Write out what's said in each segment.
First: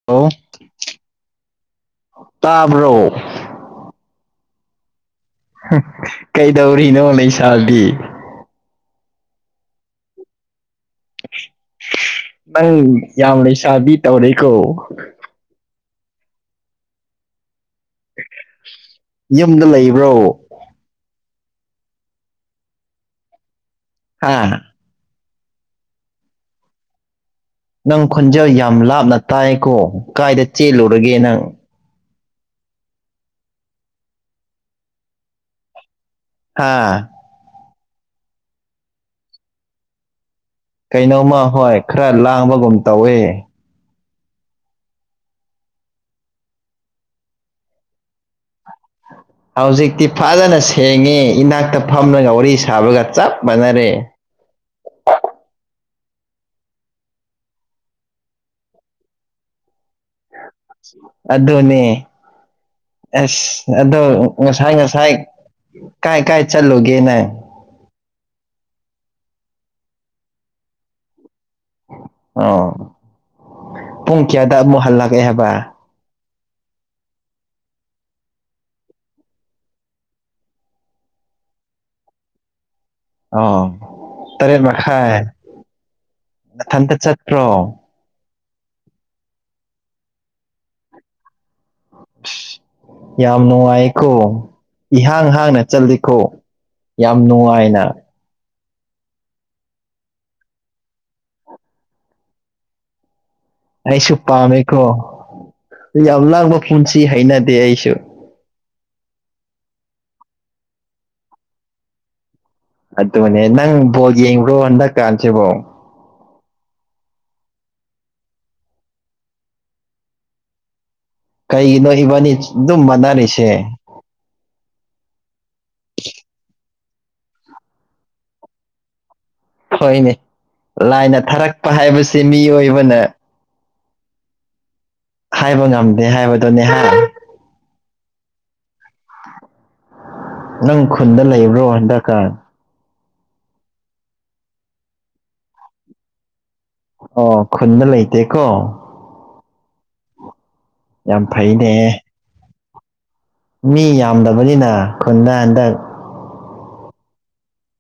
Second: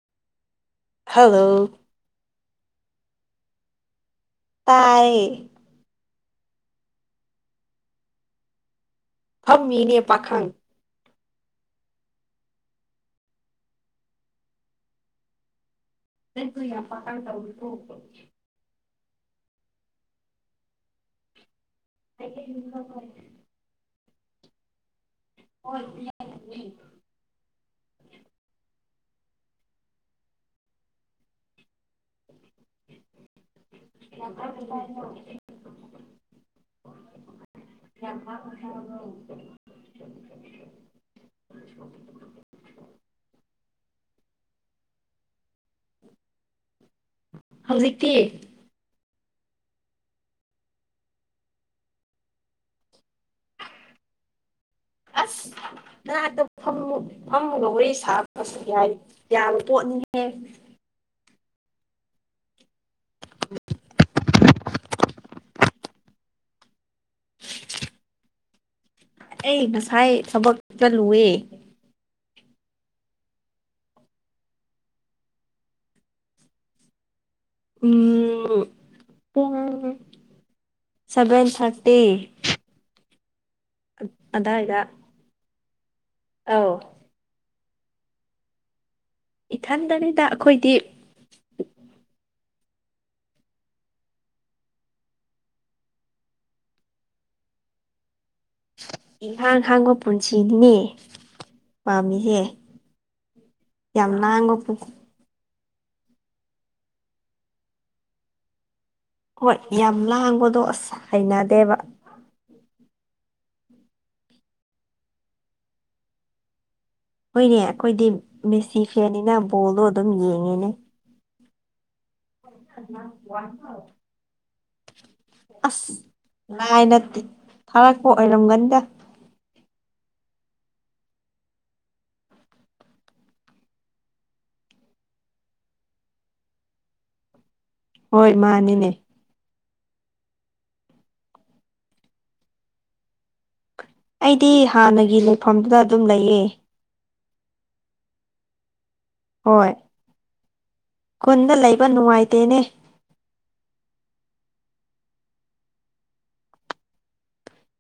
ꯍꯜꯂꫭ ꯍꯜꯂꯣ ꯇꯥꯕ꯭ꯔꫭ ꯇꯥꯏꯌꯦ ꯀꯩꯗꯧꯔꯤꯅꯣ ꯅꯩ ꯁꯥꯕꯤ ꯐꯝꯃꯤꯅꯦ ꯄꯥꯈꯪ ꯅꯪ ꯌꯥꯝ ꯂꯩ ꯁꯥꯥꯕꯤ ꯇꯧꯔꯦꯀꯣ ꯅꯪꯁꯨ ꯌꯥꯝ ꯄꯥꯈꯪ ꯇꯧꯔꯤꯀꫭ ꯌꯨꯝꯗ ꯂꯩꯕ꯭ꯔꯣ ꯑꯩ ꯍ ꯍꯥ ꯑꯣ ꯍ ꯎ ꯅꯪ ꯈꯣꯟꯖꯦꯜ ꯌꯥꯝ ꯂꯥꯞꯅ ꯇꯥꯏꯀꯣ ꯀꯥꯏꯗ ꯆꯦꯜꯂꯨꯔꯒꯦ ꯅꯪ [unintelligible] ꯍꯥꯥ [inaudible] ꯀꯩꯅꯣꯝꯃ ꯍꯣꯏ ꯈꯔ ꯂꯥꯡꯕꯒꯨꯝ ꯇꯧꯋꯦ ꯍꯧꯖꯤꯛꯇꯤ ꯍ ꯍꯧꯖꯤꯛꯇꯤ ꯐꯖꯅ ꯁꯦꯡꯉꯦ ꯏꯅꯥꯛꯇ ꯐꯝꯂꯒ ꯋꯥꯔꯤ ꯁꯥꯕꯒ ꯆꯞ ꯃꯥꯟꯅꯔꯦ ꯑꯁ ꯉꯅꯥꯛꯇ ꯐꯝꯃ ꯐꯝꯃꯨꯒ ꯍꯣꯔꯩ ꯁꯥꯁꯨ ꯌꯥꯏ ꯌꯥꯕ ꯄꯣꯠꯅꯤꯍꯦ ꯑꯗꯨꯅꯦ ꯑꯁ ꯑꯗꯣ ꯉꯁꯥꯏ ꯉꯁꯥꯏ ꯀꯥꯏ ꯀꯥꯏ ꯆꯜꯂꯨꯒꯦ ꯅ ꯑꯩ ꯉꯁꯥꯏ ꯊꯕꯛ ꯆꯠꯂꯨꯑꯦ ꯑ ꯄꯨꯡ ꯀꯌꯥꯗ ꯑꯃꯨꯛ ꯍꯜꯂꯛꯀꯦ ꯍꯥꯏꯕ ꯁꯚꯦꯟ ꯊꯥꯔꯇꯤ ꯑ ꯇꯔꯦꯠ ꯑꯗꯥꯏꯗ ꯃꯈꯥꯏ ꯑꯧ ꯃꯊꯟꯇ ꯆꯠꯇ꯭ꯔꯣ ꯏꯊꯟꯗꯕꯤꯗ ꯑꯩꯈꯣꯏꯗꯤ ꯌꯥꯝ ꯅꯨꯡꯉꯥꯏꯀꯣ ꯏꯍꯥꯡ ꯍꯥꯡꯅ ꯆꯠꯂꯤꯈꯣ ꯌꯥꯝ ꯅꯨꯡꯉꯥꯏꯅ ꯏꯟꯈꯥꯡ ꯍꯥꯡꯕ ꯄꯨꯟꯁꯤꯅꯤꯅꯦ ꯄꯥꯝꯃꯤꯍꯦ ꯑꯩꯁꯨ ꯄꯥꯝꯃꯦꯀꯣ ꯌꯥꯝ ꯂꯥꯡꯕ ꯄꯨꯟꯁꯤ ꯍꯩꯅꯗꯦ ꯑꯩꯁꯨ ꯍꯣꯏ ꯌꯥꯝ ꯂꯥꯡꯕꯗꯣ ꯑꯁ ꯍꯩꯅꯗꯦꯕ ꯑꯗꯨꯅꯦ ꯅꯪ ꯕꯣꯜ ꯌꯦꯡꯕ꯭ꯔꯣ ꯍꯟꯗꯛ ꯀꯥꯟꯁꯤꯕꯣ ꯍꯣꯏꯅꯦ ꯑꯩꯈꯣꯏꯗꯤ ꯃꯦꯁꯤꯐꯤꯌꯥꯅꯤꯅ ꯕꯣꯜꯗꯣ ꯑꯗꯨꯝ ꯌꯦꯡꯉꯦꯅꯦ ꯀꯩꯒꯤꯅꯣ ꯏꯕꯥꯅꯤ ꯑꯗꯨꯝ ꯃꯥꯟꯅꯔꯤꯁꯦ ꯑꯁ ꯂꯥꯏ ꯅꯠꯇꯦ ꯊꯥꯔꯛꯄ ꯑꯣꯏꯔꯝꯒꯅꯤꯗ ꯍꯣꯏꯅꯦ ꯂꯥꯏꯅ ꯊꯥꯔꯛꯄ ꯍꯥꯏꯕꯁꯦ ꯃꯤꯑꯣꯏꯕꯅ ꯍꯥꯏꯕ ꯉꯝꯗꯦ ꯍꯥꯏꯕꯗꯨꯅꯦꯍ ꯍꯣꯏ ꯃꯥꯅꯤꯅꯦ ꯅꯪ ꯈꯨꯟꯗ ꯂꯩꯕ꯭ꯔꯣ ꯍꯟꯗꯛꯀꯥ ꯑꯩꯗꯤ ꯍꯥꯟꯅꯒꯤ ꯂꯩꯐꯝꯗꯨꯗ ꯑꯗꯨꯝ ꯂꯩꯌꯦ ꯑꯣ ꯈꯨꯟꯅ ꯂꯩꯇꯦꯀꯣ ꯍꯣꯏ ꯌꯥꯝ ꯈꯨꯟꯗ ꯂꯩꯕ ꯐꯩꯅꯦ ꯅꯨꯡꯉꯥꯏꯇꯦꯅꯦ ꯃꯤ ꯌꯥꯝꯗꯕꯅꯤꯅ ꯈꯨꯟꯗ ꯍꯟꯗꯛ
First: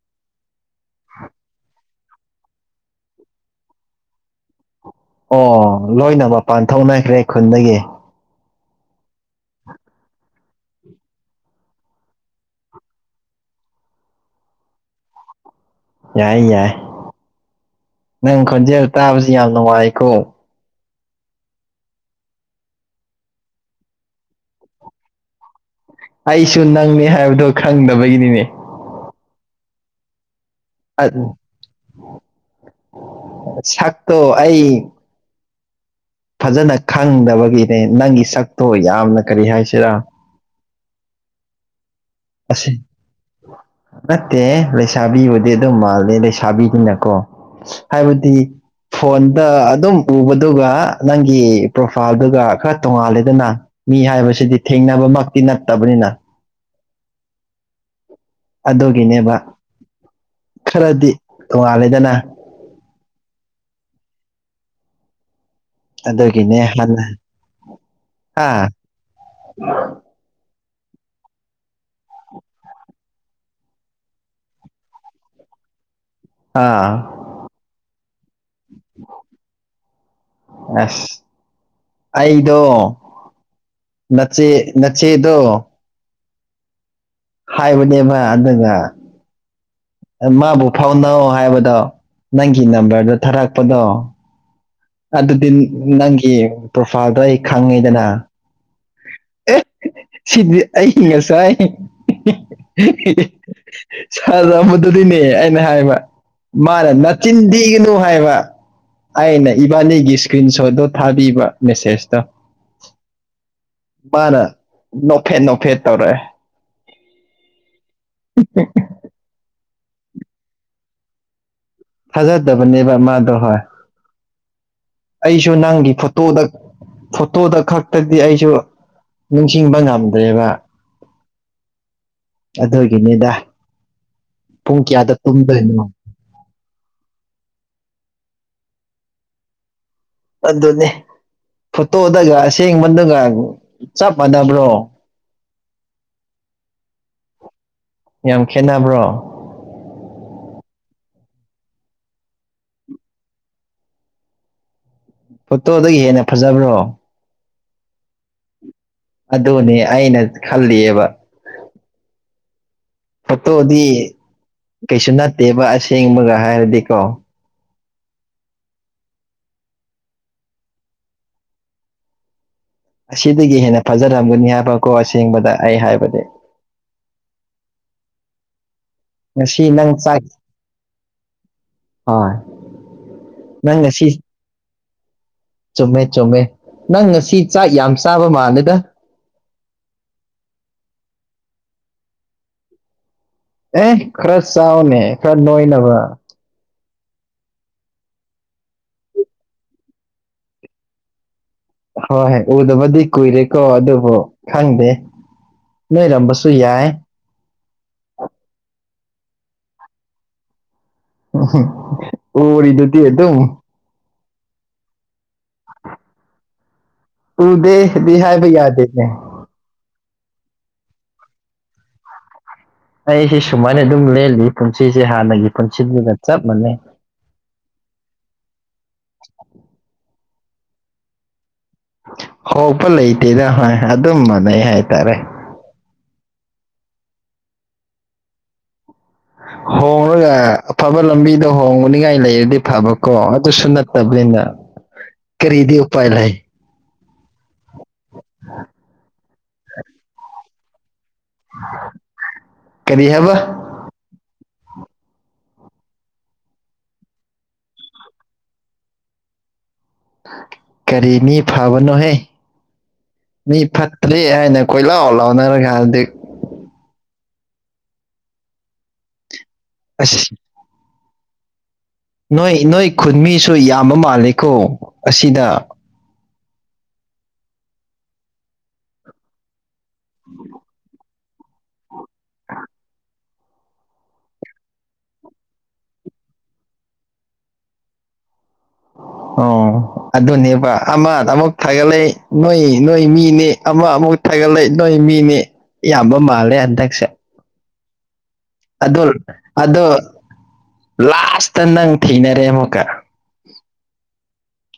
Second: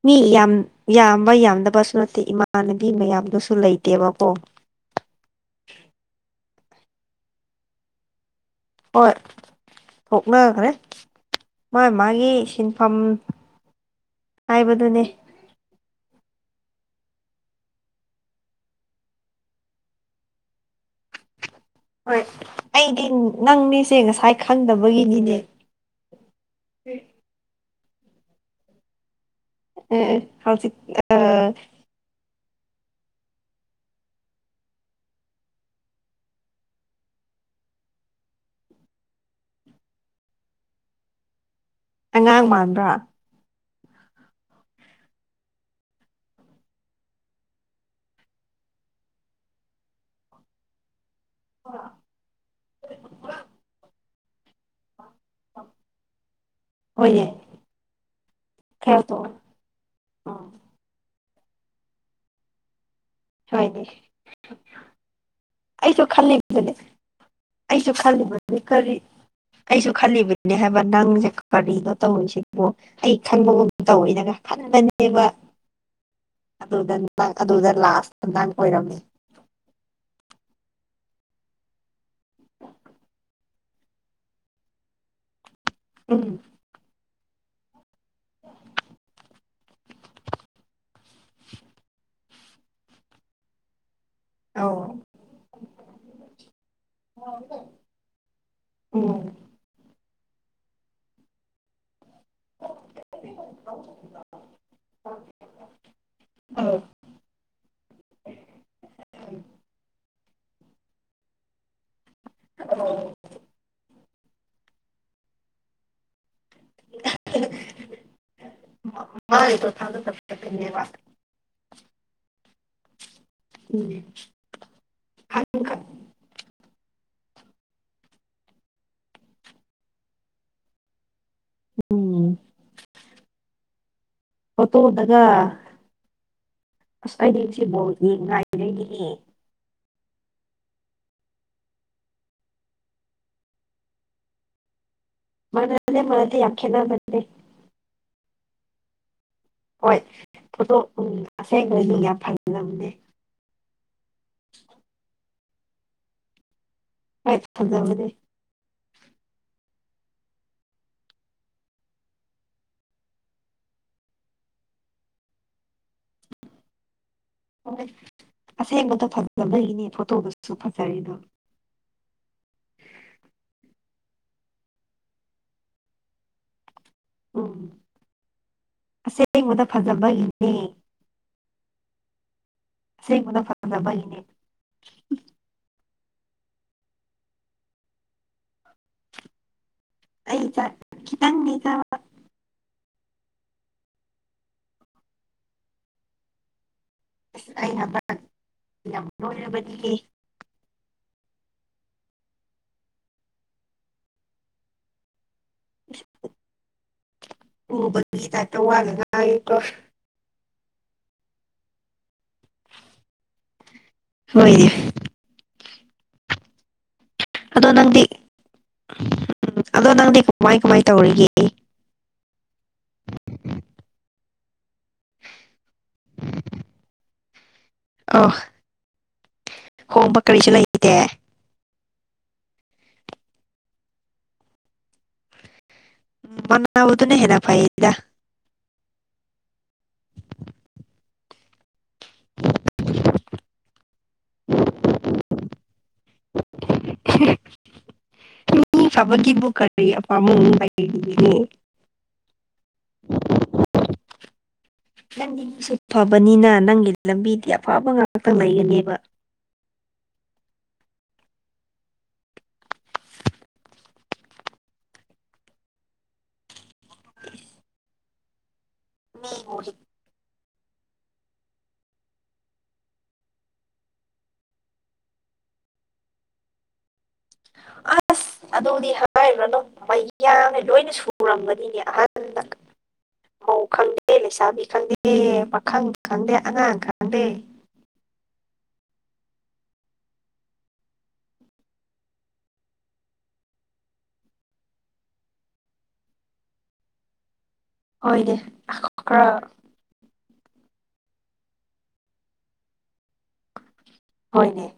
ꯃꯤ ꯌꯥꯝ ꯌꯥꯝꯕ ꯌꯥꯝꯗꯕꯁꯨ ꯅꯠꯇꯦ ꯏꯃꯥꯟꯅꯕꯤ ꯃꯌꯥꯝꯗꯨꯁꯨ ꯂꯩꯇꯦꯕꯀꯣ ꯑꯣ ꯂꯣꯏꯅꯕ ꯄꯥꯟꯊꯧꯅꯈ꯭ꯔꯦ ꯈꯨꯟꯗꯒꯤ ꯍꯣꯏ ꯊꯣꯛꯅꯈ꯭ꯔꯦ ꯃꯣꯏ ꯃꯥꯒꯤ ꯁꯤꯟꯐꯝ ꯍꯥꯏꯕꯗꯨꯅꯦ ꯌꯥꯏ ꯌꯥꯏ ꯅꯪ ꯈꯣꯟꯖꯦꯜ ꯇꯥꯕꯁꯤ ꯌꯥꯝ ꯅꯨꯡꯉꯥꯏꯀꯣ ꯍꯣꯏ ꯑꯩꯗꯤ ꯅꯪ ꯃꯤꯁꯦ ꯉꯁꯥꯏ ꯈꯪꯗꯕꯒꯤꯅꯤꯅꯦ ꯑꯩꯁꯨ ꯅꯪꯅꯤ ꯍꯥꯏꯕꯗꯨꯣ ꯈꯪꯗꯕꯒꯤꯅꯤꯅꯦ ꯎ ꯍꯥꯎ ꯆꯤ ꯁꯥꯛꯛꯇꯣ ꯑꯩ ꯐꯖꯅ ꯈꯪꯗꯕꯒꯤꯅꯦ ꯅꯪꯒꯤ ꯁꯛꯇꯣ ꯌꯥꯝꯅ ꯀꯔꯤ ꯍꯥꯏꯁꯤꯔꯥ ꯑꯉꯥꯡ ꯑꯁꯤ ꯃꯥꯟꯕ꯭ꯔꯥ ꯅꯠꯇꯦ ꯂꯩꯁꯥꯕꯤꯕꯨꯗꯤ ꯑꯗꯨꯝ ꯃꯥꯂꯦ ꯂꯩꯁꯥꯕꯤꯗꯨꯅꯀꯣ ꯍꯥꯏꯕꯗꯤ ꯐꯣꯟꯗ ꯑꯗꯨꯝ ꯎꯕꯗꯨꯒ ꯅꯪꯒꯤ ꯄ꯭ꯔꯣꯐꯥꯏꯜꯗꯨꯒ ꯈꯔ ꯇꯣꯡꯉꯥꯜꯂꯦꯗꯅ ꯃꯤ ꯍꯥꯏꯕꯁꯤꯗꯤ ꯊꯦꯡꯅꯕꯃꯛ ꯇꯤ ꯅꯛꯇꯕꯅꯤꯅ ꯍꯣꯏꯅꯦ ꯈꯔ ꯑꯗꯨꯒꯤꯅꯦꯕ ꯇꯣꯛꯑꯣ ꯎꯝ ꯈꯔꯗꯤ ꯇꯣꯡꯉꯥꯜꯂꯦꯗꯅ ꯍꯅꯦ ꯑꯩꯁꯨ ꯑꯗꯨꯒꯤꯅꯦ ꯈꯜꯂꯤꯕꯗꯨꯅꯦ ꯍꯥꯟꯅ ꯑꯩꯁꯨ ꯈꯜꯂꯤꯕꯗꯨꯅꯤ ꯍꯥ ꯀꯔꯤ ꯑꯩꯁꯨ ꯈꯜꯂꯤꯕꯅꯤ ꯅꯦ ꯍꯥꯏꯕ ꯅꯪꯁꯦ ꯀꯔꯤꯅꯣ ꯇꯧꯔꯤꯁꯤꯕꯣ ꯑꯩ ꯈꯟꯕꯒꯨꯝ ꯇꯧꯋꯤꯗꯒ ꯐꯕꯅꯦꯕ ꯑꯥ ꯑꯗꯨꯗ ꯑꯗꯨꯗ ꯂꯥꯁꯇꯪ ꯑꯣꯏꯔꯝꯃꯤ ꯑꯁ ꯑꯩꯗꯣ ꯅꯆꯦ ꯅꯆꯦꯗꯣ ꯎꯝ ꯍꯥꯏꯕꯅꯦꯕ ꯑꯗꯨꯒ ꯃꯥꯕꯨ ꯐꯥꯎꯅꯧ ꯍꯥꯏꯕꯗꯣ ꯅꯪꯒꯤ ꯅꯝꯕꯔꯗꯣ ꯊꯥꯔꯛꯄꯗꯣ ꯑ ꯑꯗꯨꯗꯤ ꯅꯪꯒꯤ ꯄ꯭ꯔꯣꯐꯥꯏꯜꯗꯣ ꯑꯩ ꯈꯪꯉꯤꯗꯅ ꯑꯣꯝ ꯁꯤꯗꯤ ꯑꯩ ꯉꯁꯥꯏ ꯐꯖꯕꯗꯨꯗꯤꯅꯦ ꯑꯩꯅ ꯍꯥꯏꯕ ꯑꯧ ꯃꯥꯅ ꯅꯆꯤꯟꯗꯤꯒꯅꯨ ꯍꯥꯏꯕ ꯑꯩꯅ ꯏꯕꯥꯅꯤꯒꯤ ꯏꯁꯀ꯭ꯔꯤꯟ ꯁꯣꯠꯇꯣ ꯊꯥꯕꯤꯕ ꯃꯦꯁꯦꯁꯇꯣ ꯑ ꯃꯥꯅ ꯅꯣꯐꯦꯠ ꯅꯣꯐꯦꯠ ꯇꯧꯔꯑꯦ ꯃꯥ ꯊꯒ ꯊꯥꯖꯗꯕꯅꯦꯕ ꯃꯥꯗꯣ ꯍꯣꯏ ꯎꯝ ꯑꯩꯁꯨ ꯈꯟꯈꯠ ꯅꯪꯒꯤ ꯐꯣꯇꯣꯗ ꯐꯣꯇꯣꯗ ꯈꯛꯇꯗꯤ ꯑꯩꯁꯨ ꯅꯤꯡꯁꯤꯡꯕ ꯉꯝꯗ꯭ꯔꯦꯕ ꯎꯝ ꯑꯗꯨꯒꯤꯅꯤꯗ ꯄꯨꯡ ꯀꯌꯥꯗ ꯐꯣꯇꯣꯗꯒ ꯇꯨꯝꯗꯣꯏꯅꯣ ꯑꯁ ꯑꯗꯤꯁꯤ ꯕꯣꯠꯗꯤ ꯉꯥꯏꯔꯅꯤ ꯑꯗꯨꯅꯤ ꯐꯣꯇꯣꯗꯒ ꯑꯁꯦꯡꯕꯗꯨꯒ ꯆꯞ ꯃꯥꯟꯅꯕ꯭ꯔꯣ ꯃꯅꯥꯦ ꯃꯗꯤ ꯑꯈꯌꯥ ꯅꯟꯅꯤ ꯌꯥꯝ ꯈꯦꯠꯅꯕ꯭ꯔꯣ ꯍꯣꯏ ꯐꯣꯇꯣꯛ ꯑꯁꯦꯡꯕꯣꯏ ꯃꯤ ꯌꯥꯝ ꯐꯪꯂꯝꯕꯅꯦ ꯐꯣꯇꯣꯗꯒꯤ ꯍꯦꯟꯅ ꯐꯖꯕ꯭ꯔꯣ ꯍꯥꯏꯥꯏ ꯐꯗꯕꯦ ꯑꯗꯨꯅꯦ ꯑꯩꯅ ꯈꯜꯂꯤꯑꯕ ꯍꯠꯇꯣꯗꯤ ꯀꯩꯁꯨ ꯅꯠꯇꯦꯕ ꯑꯁꯦꯡꯕꯒ ꯍꯥꯏꯔꯗꯤꯀꯣ ꯍ ꯑꯁꯦꯡꯕꯗꯣ ꯐꯖꯕꯒꯤꯅꯤ ꯐꯣꯇꯣꯗꯨꯁꯨ ꯐꯖꯔꯤꯦꯗ ꯁꯤꯗꯤꯗꯒꯤ ꯍꯦꯅ ꯐꯖꯔꯝꯒꯅꯤ ꯍꯥꯏꯕꯀꯣ ꯑꯁꯦꯡꯕꯗ ꯑꯩ ꯍꯥꯏꯕꯗꯤ ꯎꯝ ꯑꯁꯦꯡꯕꯗ ꯉꯁꯤ ꯅꯪ ꯆꯥꯛ ꯐꯖꯕꯒꯤꯅꯦ ꯍꯣꯏ ꯁꯤ ꯃꯗ ꯅꯪ ꯉꯁꯤ ꯐꯔꯗꯕꯒꯤꯅꯦ ꯆꯨꯝꯃꯦ ꯆꯨꯝꯃꯦ ꯅꯪ ꯉꯁꯤ ꯆꯥꯛ ꯌꯥꯝ ꯆꯥꯕ ꯃꯥꯜꯂꯦꯗ ꯑꯩ ꯆꯠ ꯈꯤꯇꯪꯅꯤꯖ ꯑꯦ ꯈꯔ ꯆꯥꯎꯅꯦ ꯈꯔ ꯅꯣꯏꯅꯕ ꯑꯁ ꯑꯩꯅ ꯌꯥꯝ ꯂꯣꯏꯔꯕꯗꯤ ꯍꯣꯏ ꯍꯣꯏ ꯎꯗꯕꯗꯤ ꯀꯨꯏꯔꯦꯀꯣ ꯑꯗꯨꯕꯨ ꯈꯪꯗꯦ ꯅꯣꯏꯔꯝꯝꯕꯁꯁꯨ ꯌꯥꯏ ꯑꯣꯕꯒꯤ ꯇꯥꯏꯇ ꯋꯥꯂꯒꯀꯣ ꯑꯣꯔꯤꯗꯨꯇ ꯍ ꯇ ꯍꯣꯏꯅꯦ ꯎꯗꯦ ꯍꯥꯏꯕꯩ ꯌꯥꯗꯦꯦ ꯎꯝ ꯑꯗꯣ ꯅꯪꯗꯤ ꯀꯃꯥꯏ ꯀꯃꯥꯏ ꯇꯧꯔꯤꯒꯦ ꯑꯩꯁꯤꯦ ꯁꯨꯃꯥꯏꯅ ꯑꯗꯨꯝ ꯂꯦꯜꯂꯤ ꯄꯨꯟꯁꯤꯁꯦ ꯍꯥꯟꯅꯒꯤ ꯄꯨꯟꯁꯤꯗꯨꯒ ꯆꯞ ꯃꯥꯟꯅꯩ ꯑ ꯍꯣꯡꯕ ꯀꯔꯤꯁꯨ ꯂꯩꯇꯦ ꯍꯄ ꯂꯩꯇꯦꯅ ꯍꯣꯏ ꯑꯗꯨꯝ ꯃꯥꯟꯅꯩ ꯍꯥꯏꯇꯥꯔꯦ ꯎ ꯃꯗꯨ ꯅ ꯍꯦꯅ ꯐꯥꯏꯗ ꯍꯣꯡꯉꯒ ꯑꯐꯕ ꯂꯝꯕꯤꯗ ꯍꯣꯡꯕꯅꯤꯉꯥꯏ ꯂꯩꯔꯗꯤ ꯐꯕꯀꯣ ꯑꯗꯨꯁꯨ ꯅꯠꯇ ꯇꯕꯅꯤꯅ ꯀꯔꯤꯗꯤ ꯎꯄꯥꯏ ꯂꯩ ꯃꯤ ꯐꯕꯒꯤꯕꯨ ꯀꯔꯤ ꯑꯄꯥꯝꯕꯨꯡꯅꯨꯡ ꯂꯩꯅꯤ ꯍꯥ ꯅꯪꯁꯨ ꯐꯕꯅꯤꯅ ꯅꯪꯒꯤ ꯂꯝꯕꯤꯗꯤ ꯑꯐꯕ ꯉꯥꯛꯇꯪ ꯂꯩꯒꯅꯦꯕ ꯀꯔꯤ ꯃꯤ ꯐꯥꯕꯅꯣꯍꯦ ꯃꯤ ꯐꯠꯇ꯭ꯔꯦ ꯍꯥꯏꯅ ꯀꯣꯏ ꯂꯥꯎ ꯂꯥꯎꯅꯔꯒ ꯍꯧꯖꯤꯛ [inaudible] ꯎꯝ ꯑꯁ ꯅꯣꯏ ꯅꯣꯏ ꯈꯨꯟꯃꯤꯁꯨ ꯌꯥꯝꯕ ꯃꯥꯜꯂꯤꯀꯣ ꯑꯁꯤꯗ ꯑꯁ ꯑꯗꯨꯗꯤ ꯍꯥꯏꯔꯤꯕꯅꯣ ꯃꯅꯦ ꯂꯣꯏꯅ ꯁꯨꯔꯝꯕꯅꯤꯅꯦ ꯑꯍ ꯃꯧ ꯈꯪꯗꯦ ꯂꯩꯁꯥꯕꯤ ꯈꯪꯗꯦ ꯄꯥꯈꯪ ꯈꯪꯗꯦ ꯑꯉꯥꯡ ꯈꯪꯗꯦ ꯑꯣ ꯑꯗꯨꯅꯦꯕ ꯑꯃ ꯑꯃꯨꯛ ꯊꯥꯒꯠꯂꯛꯏ ꯅꯣꯏ ꯅꯣꯏ ꯃꯤꯅꯦ ꯑꯃ ꯑꯃꯨꯛ ꯐꯒꯠꯂꯛꯏ ꯅꯣꯏ ꯃꯤꯅꯤ ꯏꯕ ꯃꯥꯜꯂꯦ ꯍꯟꯗꯛꯁꯦ ꯍꯣꯏꯅꯦ ꯑꯗꯣ ꯈꯔ ꯑꯗꯣ ꯂꯥꯁꯇ ꯅꯪ ꯊꯦꯡꯅꯔꯦ ꯑꯃꯨꯛꯀ ꯍꯣꯏꯅꯦ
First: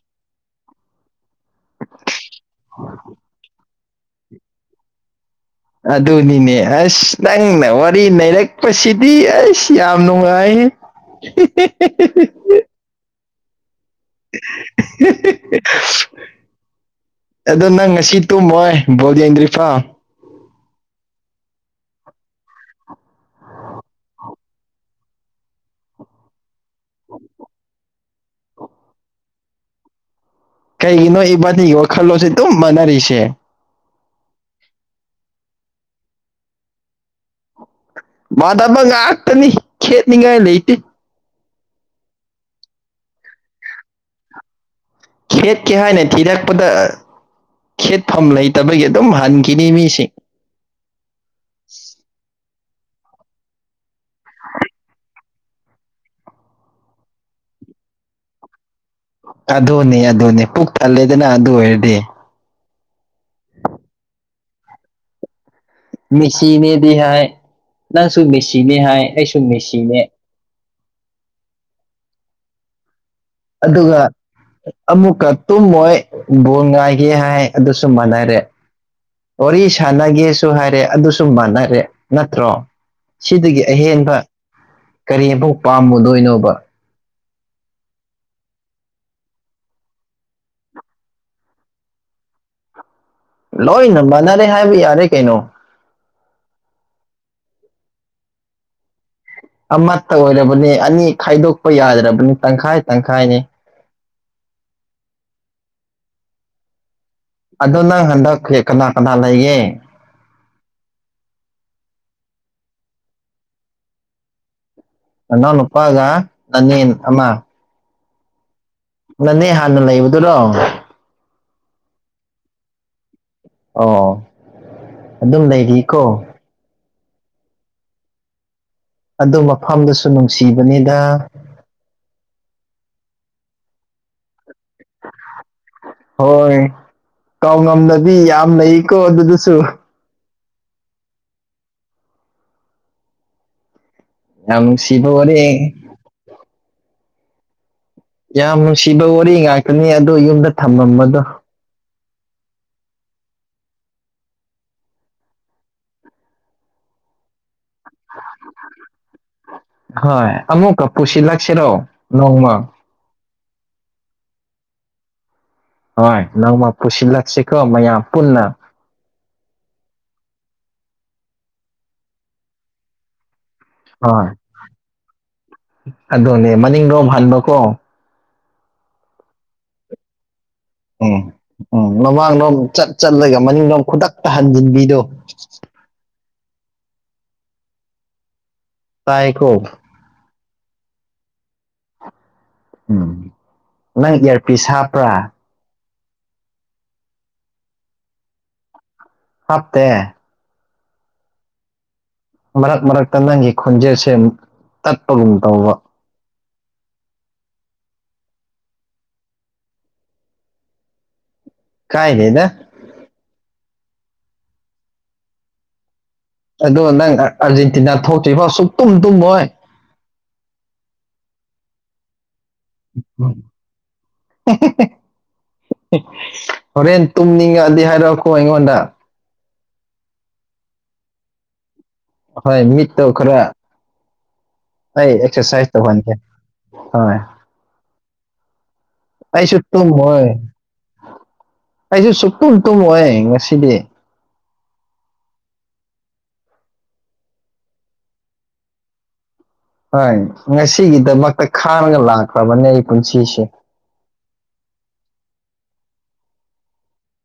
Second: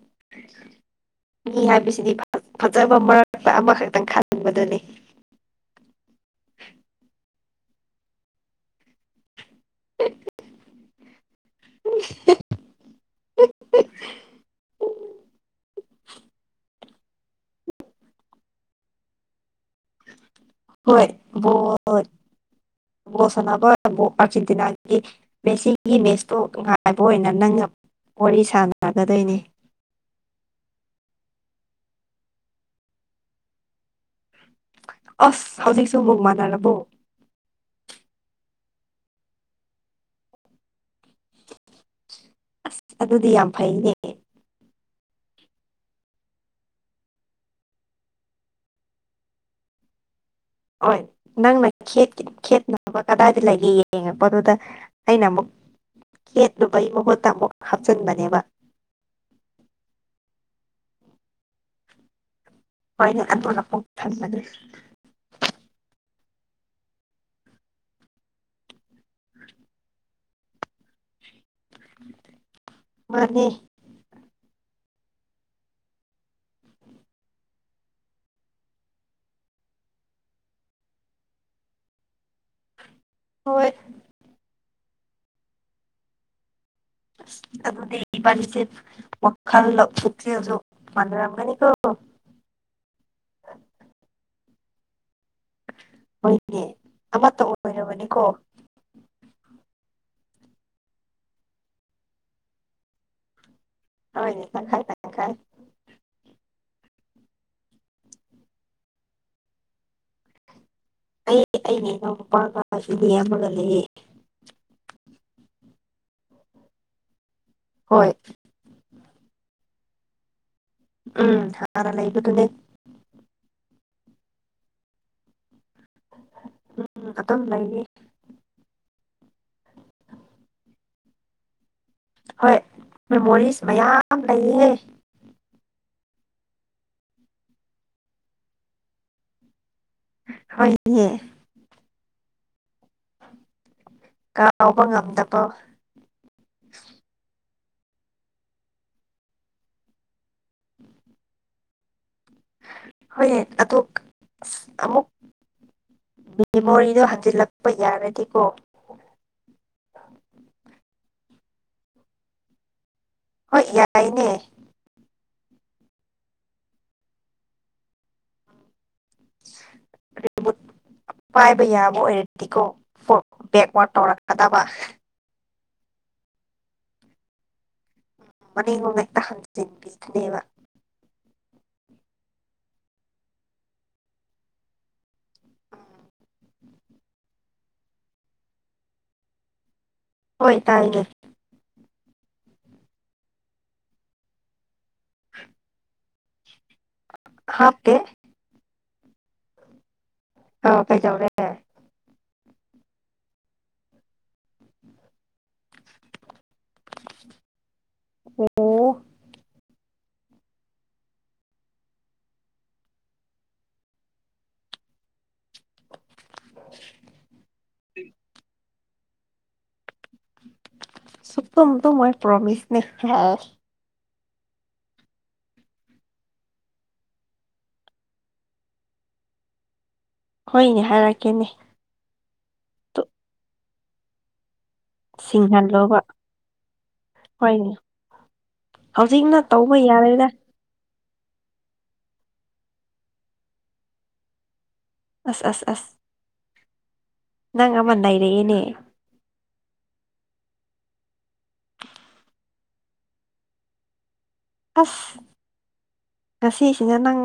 ꯃꯤ ꯍꯥꯏꯕꯁꯤꯗꯤ ꯐꯖꯕ ꯃꯔꯛꯇ ꯑꯃꯈꯛꯇꯪ ꯈꯜ ꯎꯕꯗꯥꯅꯤ ꯑꯗꯨꯅꯤꯅꯦ ꯑꯁ ꯅꯪꯅ ꯋꯥꯔꯤ ꯅꯔꯛꯄꯁꯤꯗꯤ ꯑꯁ ꯌꯥꯝ ꯅꯨꯡꯉꯥꯏ [unintelligible] [inaudible] [unintelligible] ꯑꯗꯣ ꯅꯪ ꯉꯁꯤ ꯇꯨꯝꯃꯣꯏ ꯕꯣꯜ ꯌꯦꯡꯗ꯭ꯔꯤꯐꯥꯎ ꯍꯣꯏ ꯕꯣꯜ ꯕꯣꯜ ꯁꯥꯟꯅꯕ ꯑꯔꯖꯦꯟꯇꯤꯅꯥꯒꯤ ꯃꯦꯁꯤꯒꯤ ꯃꯦꯁꯇꯨ ꯉꯥꯏꯕ ꯑꯣꯏꯅ ꯅꯪꯅ ꯋꯥꯔꯤ ꯁꯥꯟꯅꯒꯗꯣꯏꯅꯦ ꯀꯩꯒꯤꯅꯣ ꯏꯕꯥꯅꯤꯒꯤ ꯈꯜꯂꯣꯖꯦ ꯑꯗꯨꯝ ꯃꯥꯟꯅꯔꯤꯁꯦ ꯑꯁ ꯍꯧꯖꯤꯛꯁꯨꯕꯣꯛ ꯃꯥꯅꯔꯕꯣ ꯃꯥꯗꯕ ꯉꯥꯛꯇꯅꯤ ꯈꯦꯠꯅꯤꯉꯥꯏ ꯂꯩꯇꯦ ꯑꯁ ꯑꯗꯨꯗꯤ ꯌꯥꯝ ꯐꯩꯅꯦ ꯈꯦꯠꯀꯦ ꯍꯥꯏꯅ ꯊꯤꯔꯛꯄꯗ ꯈꯦꯠꯐꯝ ꯂꯩꯇꯕꯒꯤ ꯑꯗꯨꯝ ꯍꯟꯈꯤꯅꯤ ꯃꯤꯁꯤꯡ ꯍꯣꯏ ꯅꯪꯅ ꯈꯦꯠ ꯈꯦꯠꯅꯕ ꯀꯗꯥꯏꯗ ꯂꯩꯒꯦ ꯌꯦꯡꯉꯛꯄꯗꯨꯗ ꯑꯩꯅ ꯑꯃꯨꯛ ꯈꯦꯠꯂꯨꯕꯩ ꯃꯍꯨꯠꯇ ꯑꯃꯨꯛ ꯍꯥꯞꯆꯤꯟꯕꯅꯦꯕ ꯑꯗꯨꯅꯦ ꯑꯗꯨꯅꯦ ꯄꯨꯛ ꯊꯜꯂꯦꯗꯅ ꯑꯗꯨ ꯑꯣꯏꯔꯗꯤ ꯍꯣꯏꯅꯦ ꯑꯗꯨꯅ ꯄꯨꯛ ꯊꯟꯕꯅꯤ ꯃꯦꯁꯤꯅꯦꯗꯤꯍꯥꯏ ꯅꯪꯁꯨꯨ ꯃꯦꯁꯤꯅꯦ ꯍꯥꯏ ꯑꯩꯁꯨ ꯃꯦꯁꯤꯅꯦ ꯃꯥꯅꯦ ꯑꯗꯨꯒ ꯑꯃꯨꯛꯀ ꯇꯨꯝꯃꯣꯏ ꯕꯣꯟ ꯉꯥꯏꯒꯦ ꯍꯥꯏ ꯑꯗꯨꯁꯨ ꯃꯥꯟꯅꯔꯦ ꯋꯥꯔꯤ ꯁꯥꯟꯅꯒꯦꯁꯨ ꯍꯥꯏꯔꯦ ꯑꯗꯨꯁꯨ ꯃꯥꯟꯅꯔꯦ ꯅꯠꯇ꯭ꯔꯣ ꯁꯤꯗꯒꯤ ꯍꯣꯏ ꯑꯍꯦꯟꯕ ꯀꯔꯤ ꯑꯃꯨꯛ ꯄꯥꯝꯃꯨꯗꯣꯏꯅꯣꯕ ꯑꯗꯨꯗꯤ ꯏꯕꯅꯤꯁꯦ ꯋꯥꯜꯂ ꯄꯨꯛꯆꯦꯜꯁꯨ ꯃꯅꯔꯝꯒꯅꯤ ꯀꯣ ꯂꯣꯏꯅ ꯃꯥꯟꯅꯔꯦ ꯍꯥꯏꯕ ꯌꯥꯔꯦ ꯀꯩꯅꯣ ꯍꯣꯏꯅꯦ ꯑꯃꯠꯇ ꯑꯣꯏꯔꯕꯅꯤꯀꯣ ꯑꯃꯠꯇ ꯑꯣꯏꯔꯕꯅ‌ꯦ ꯑꯅꯤ ꯈꯥꯏꯗꯣꯛꯄ ꯌꯥꯗ꯭ꯔꯕꯅꯤ ꯇꯪꯈꯥꯏ ꯇꯪꯈꯥꯏꯅꯤ꯫ ꯍꯣꯏꯅꯦ ꯇꯪꯈꯥꯏ ꯇꯪꯈꯥꯏ ꯑꯗꯨ ꯅꯪ ꯍꯟꯗꯛ ꯀꯅꯥ ꯀꯅꯥ ꯂꯩꯒꯦ ꯑꯩ ꯑꯩꯩꯅꯦ ꯏꯅꯥꯎ ꯅꯨꯄꯥꯒ ꯑꯁꯤꯒꯤ ꯏꯌꯥꯝꯕ ꯑꯃꯒ ꯂꯩꯌꯦ ꯅꯅꯥꯎ ꯅꯨꯄꯥꯒ ꯅꯥꯅꯦꯝ ꯑꯃ ꯍꯣꯏ ꯅꯥꯅꯦ ꯍꯥꯟꯅ ꯂꯩꯕꯗꯨꯔꯣ ꯎꯝ ꯍꯥꯟꯅ ꯂꯩꯕꯗꯨꯅꯦ ꯑꯣ ꯑꯗꯨꯝ ꯂꯩꯔꯤꯀꯣ ꯎꯝ ꯑꯗꯨꯝ ꯂꯩꯅꯤ ꯑꯗꯨ ꯃꯐꯝꯗꯨꯁꯨ ꯅꯨꯡꯁꯤꯕꯅꯤꯗ ꯍꯣꯏ ꯃꯦꯃꯣꯔꯤꯁ ꯃꯌꯥꯝ ꯂꯩꯌꯦ ꯍꯣꯏ ꯀꯥꯎꯉꯝꯗꯕꯤ ꯌꯥꯝ ꯂꯩꯀꯣ ꯑꯗꯨꯗꯨꯁꯨ ꯍꯣꯏ ꯌꯦ ꯌꯥꯝ ꯀꯥꯎꯕ ꯅꯨꯡꯁꯤꯕ ꯋꯥꯔꯤ ꯉꯝꯗꯕ ꯌꯥꯝ ꯅꯨꯡꯁꯤꯕ ꯋꯥꯔꯤ ꯉꯥꯛꯇꯅꯤ ꯑꯗꯣ ꯌꯨꯝꯗ ꯊꯝꯃꯝꯕꯗꯣ ꯍꯣꯏ ꯑꯇꯣꯞ ꯑꯁ ꯑꯃꯨꯛ ꯃꯦꯃꯣꯔꯤꯗꯣ ꯍꯟꯖꯤꯜꯂꯛꯄ ꯌꯥꯔꯗꯤꯀꯣ ꯍꯣꯏ ꯑꯃꯨꯛꯀꯥ ꯄꯨꯁꯤ ꯂꯥꯛꯁꯤꯔꯣ ꯅꯣꯡꯃ ꯍꯣꯏ ꯌꯥꯏꯅꯦ ꯍꯣꯏ ꯅꯣꯡꯃ ꯄꯨꯁꯤꯜꯂꯛꯁꯤꯀꯣ ꯃꯌꯥꯝ ꯄꯨꯟꯅ ꯍꯣꯏ [inaudible] ꯑꯗꯨꯅꯦ ꯃꯅꯤꯡ ꯗꯣꯝ ꯍꯟꯕꯀꯣ ꯃꯅꯤꯡꯂꯣꯝꯗ ꯍꯦꯛꯇ ꯍꯟꯖꯤꯟꯕꯤꯕꯅꯦꯕ ꯎꯝ ꯎꯝ ꯃꯃꯥꯡꯂ‌ꯣꯝ ꯆꯠ ꯆꯠꯂꯒ ꯃꯅꯤꯡꯂꯣꯝ ꯈꯨꯗꯛꯇ ꯍꯟꯖꯟꯕꯤꯗꯣ ꯇꯥꯏꯀꯣ ꯍꯣꯏ ꯇꯥꯏꯅꯦ ꯎꯝ ꯅꯪ ꯏꯌꯥꯔꯄꯤ ꯍꯥꯞꯄ꯭ꯔꯥ [inaudible] ꯍꯥꯞꯀꯦ ꯃꯠꯇꯦ ꯑ ꯀꯩꯖꯧꯒꯦ ꯃꯔꯛ ꯃꯔꯛꯇ ꯅꯪꯒꯤ ꯈꯣꯟꯖꯦꯜꯁꯦ ꯇꯠꯄꯒꯨꯝ ꯇꯧꯕ ꯑꯣ ꯀꯥꯏꯅꯦ ꯅ ꯑꯗꯣ ꯅꯪ ꯑꯥꯔꯖꯦꯟꯇꯤꯅꯥ ꯊꯣꯛꯇ꯭ꯔꯤꯐꯥꯎ ꯁꯨꯛ ꯇꯨꯝ ꯇꯨꯝꯃꯣꯏ ꯁꯨꯀꯝ ꯇ ꯃꯣꯏ ꯄ꯭ꯔꯃꯤꯁꯅꯦ [unintelligible] ꯍꯣꯔꯦꯟ ꯇꯨꯝꯅꯤꯡꯉꯑꯗꯤ ꯍꯥꯏꯔꯛꯑꯣꯀꯣ ꯑꯩꯉꯣꯟꯗ ꯍꯣꯏꯅꯦ ꯍꯥꯏꯔꯛꯀꯦꯅꯦ ꯍꯣꯏ ꯃꯤꯠꯇ ꯈꯔ ꯑꯩ ꯑꯦꯛꯁꯔꯁꯥꯏꯖ ꯐ ꯁꯤꯡꯍꯜꯂꯣꯕ ꯍꯣꯏ ꯍꯣꯏꯅꯦ ꯍꯧꯖꯤꯛꯅ ꯑꯩꯥꯏꯁꯨ ꯇꯧꯕ ꯇꯨ ꯍꯣꯏ ꯌꯥꯔꯣꯏꯗ ꯑꯩꯁꯨꯦ ꯁꯨꯛꯇꯨꯝ ꯇꯨꯝꯃꯦ ꯉꯁꯤꯗꯤ ꯑ ꯑꯁ ꯑꯁ ꯅꯪꯃꯅꯥ ꯏꯗꯦ ꯌꯦꯅꯦ ꯍꯣꯏ ꯉꯁꯤꯒꯤꯗꯃꯛꯇ ꯈꯥꯡꯉꯒ ꯂꯥꯛꯈ꯭ꯔꯕꯅꯦ ꯑꯩ ꯄꯨꯟꯁꯤꯁꯦ ꯐꯁ ꯉꯁꯤꯁꯤꯡꯅ ꯅꯪ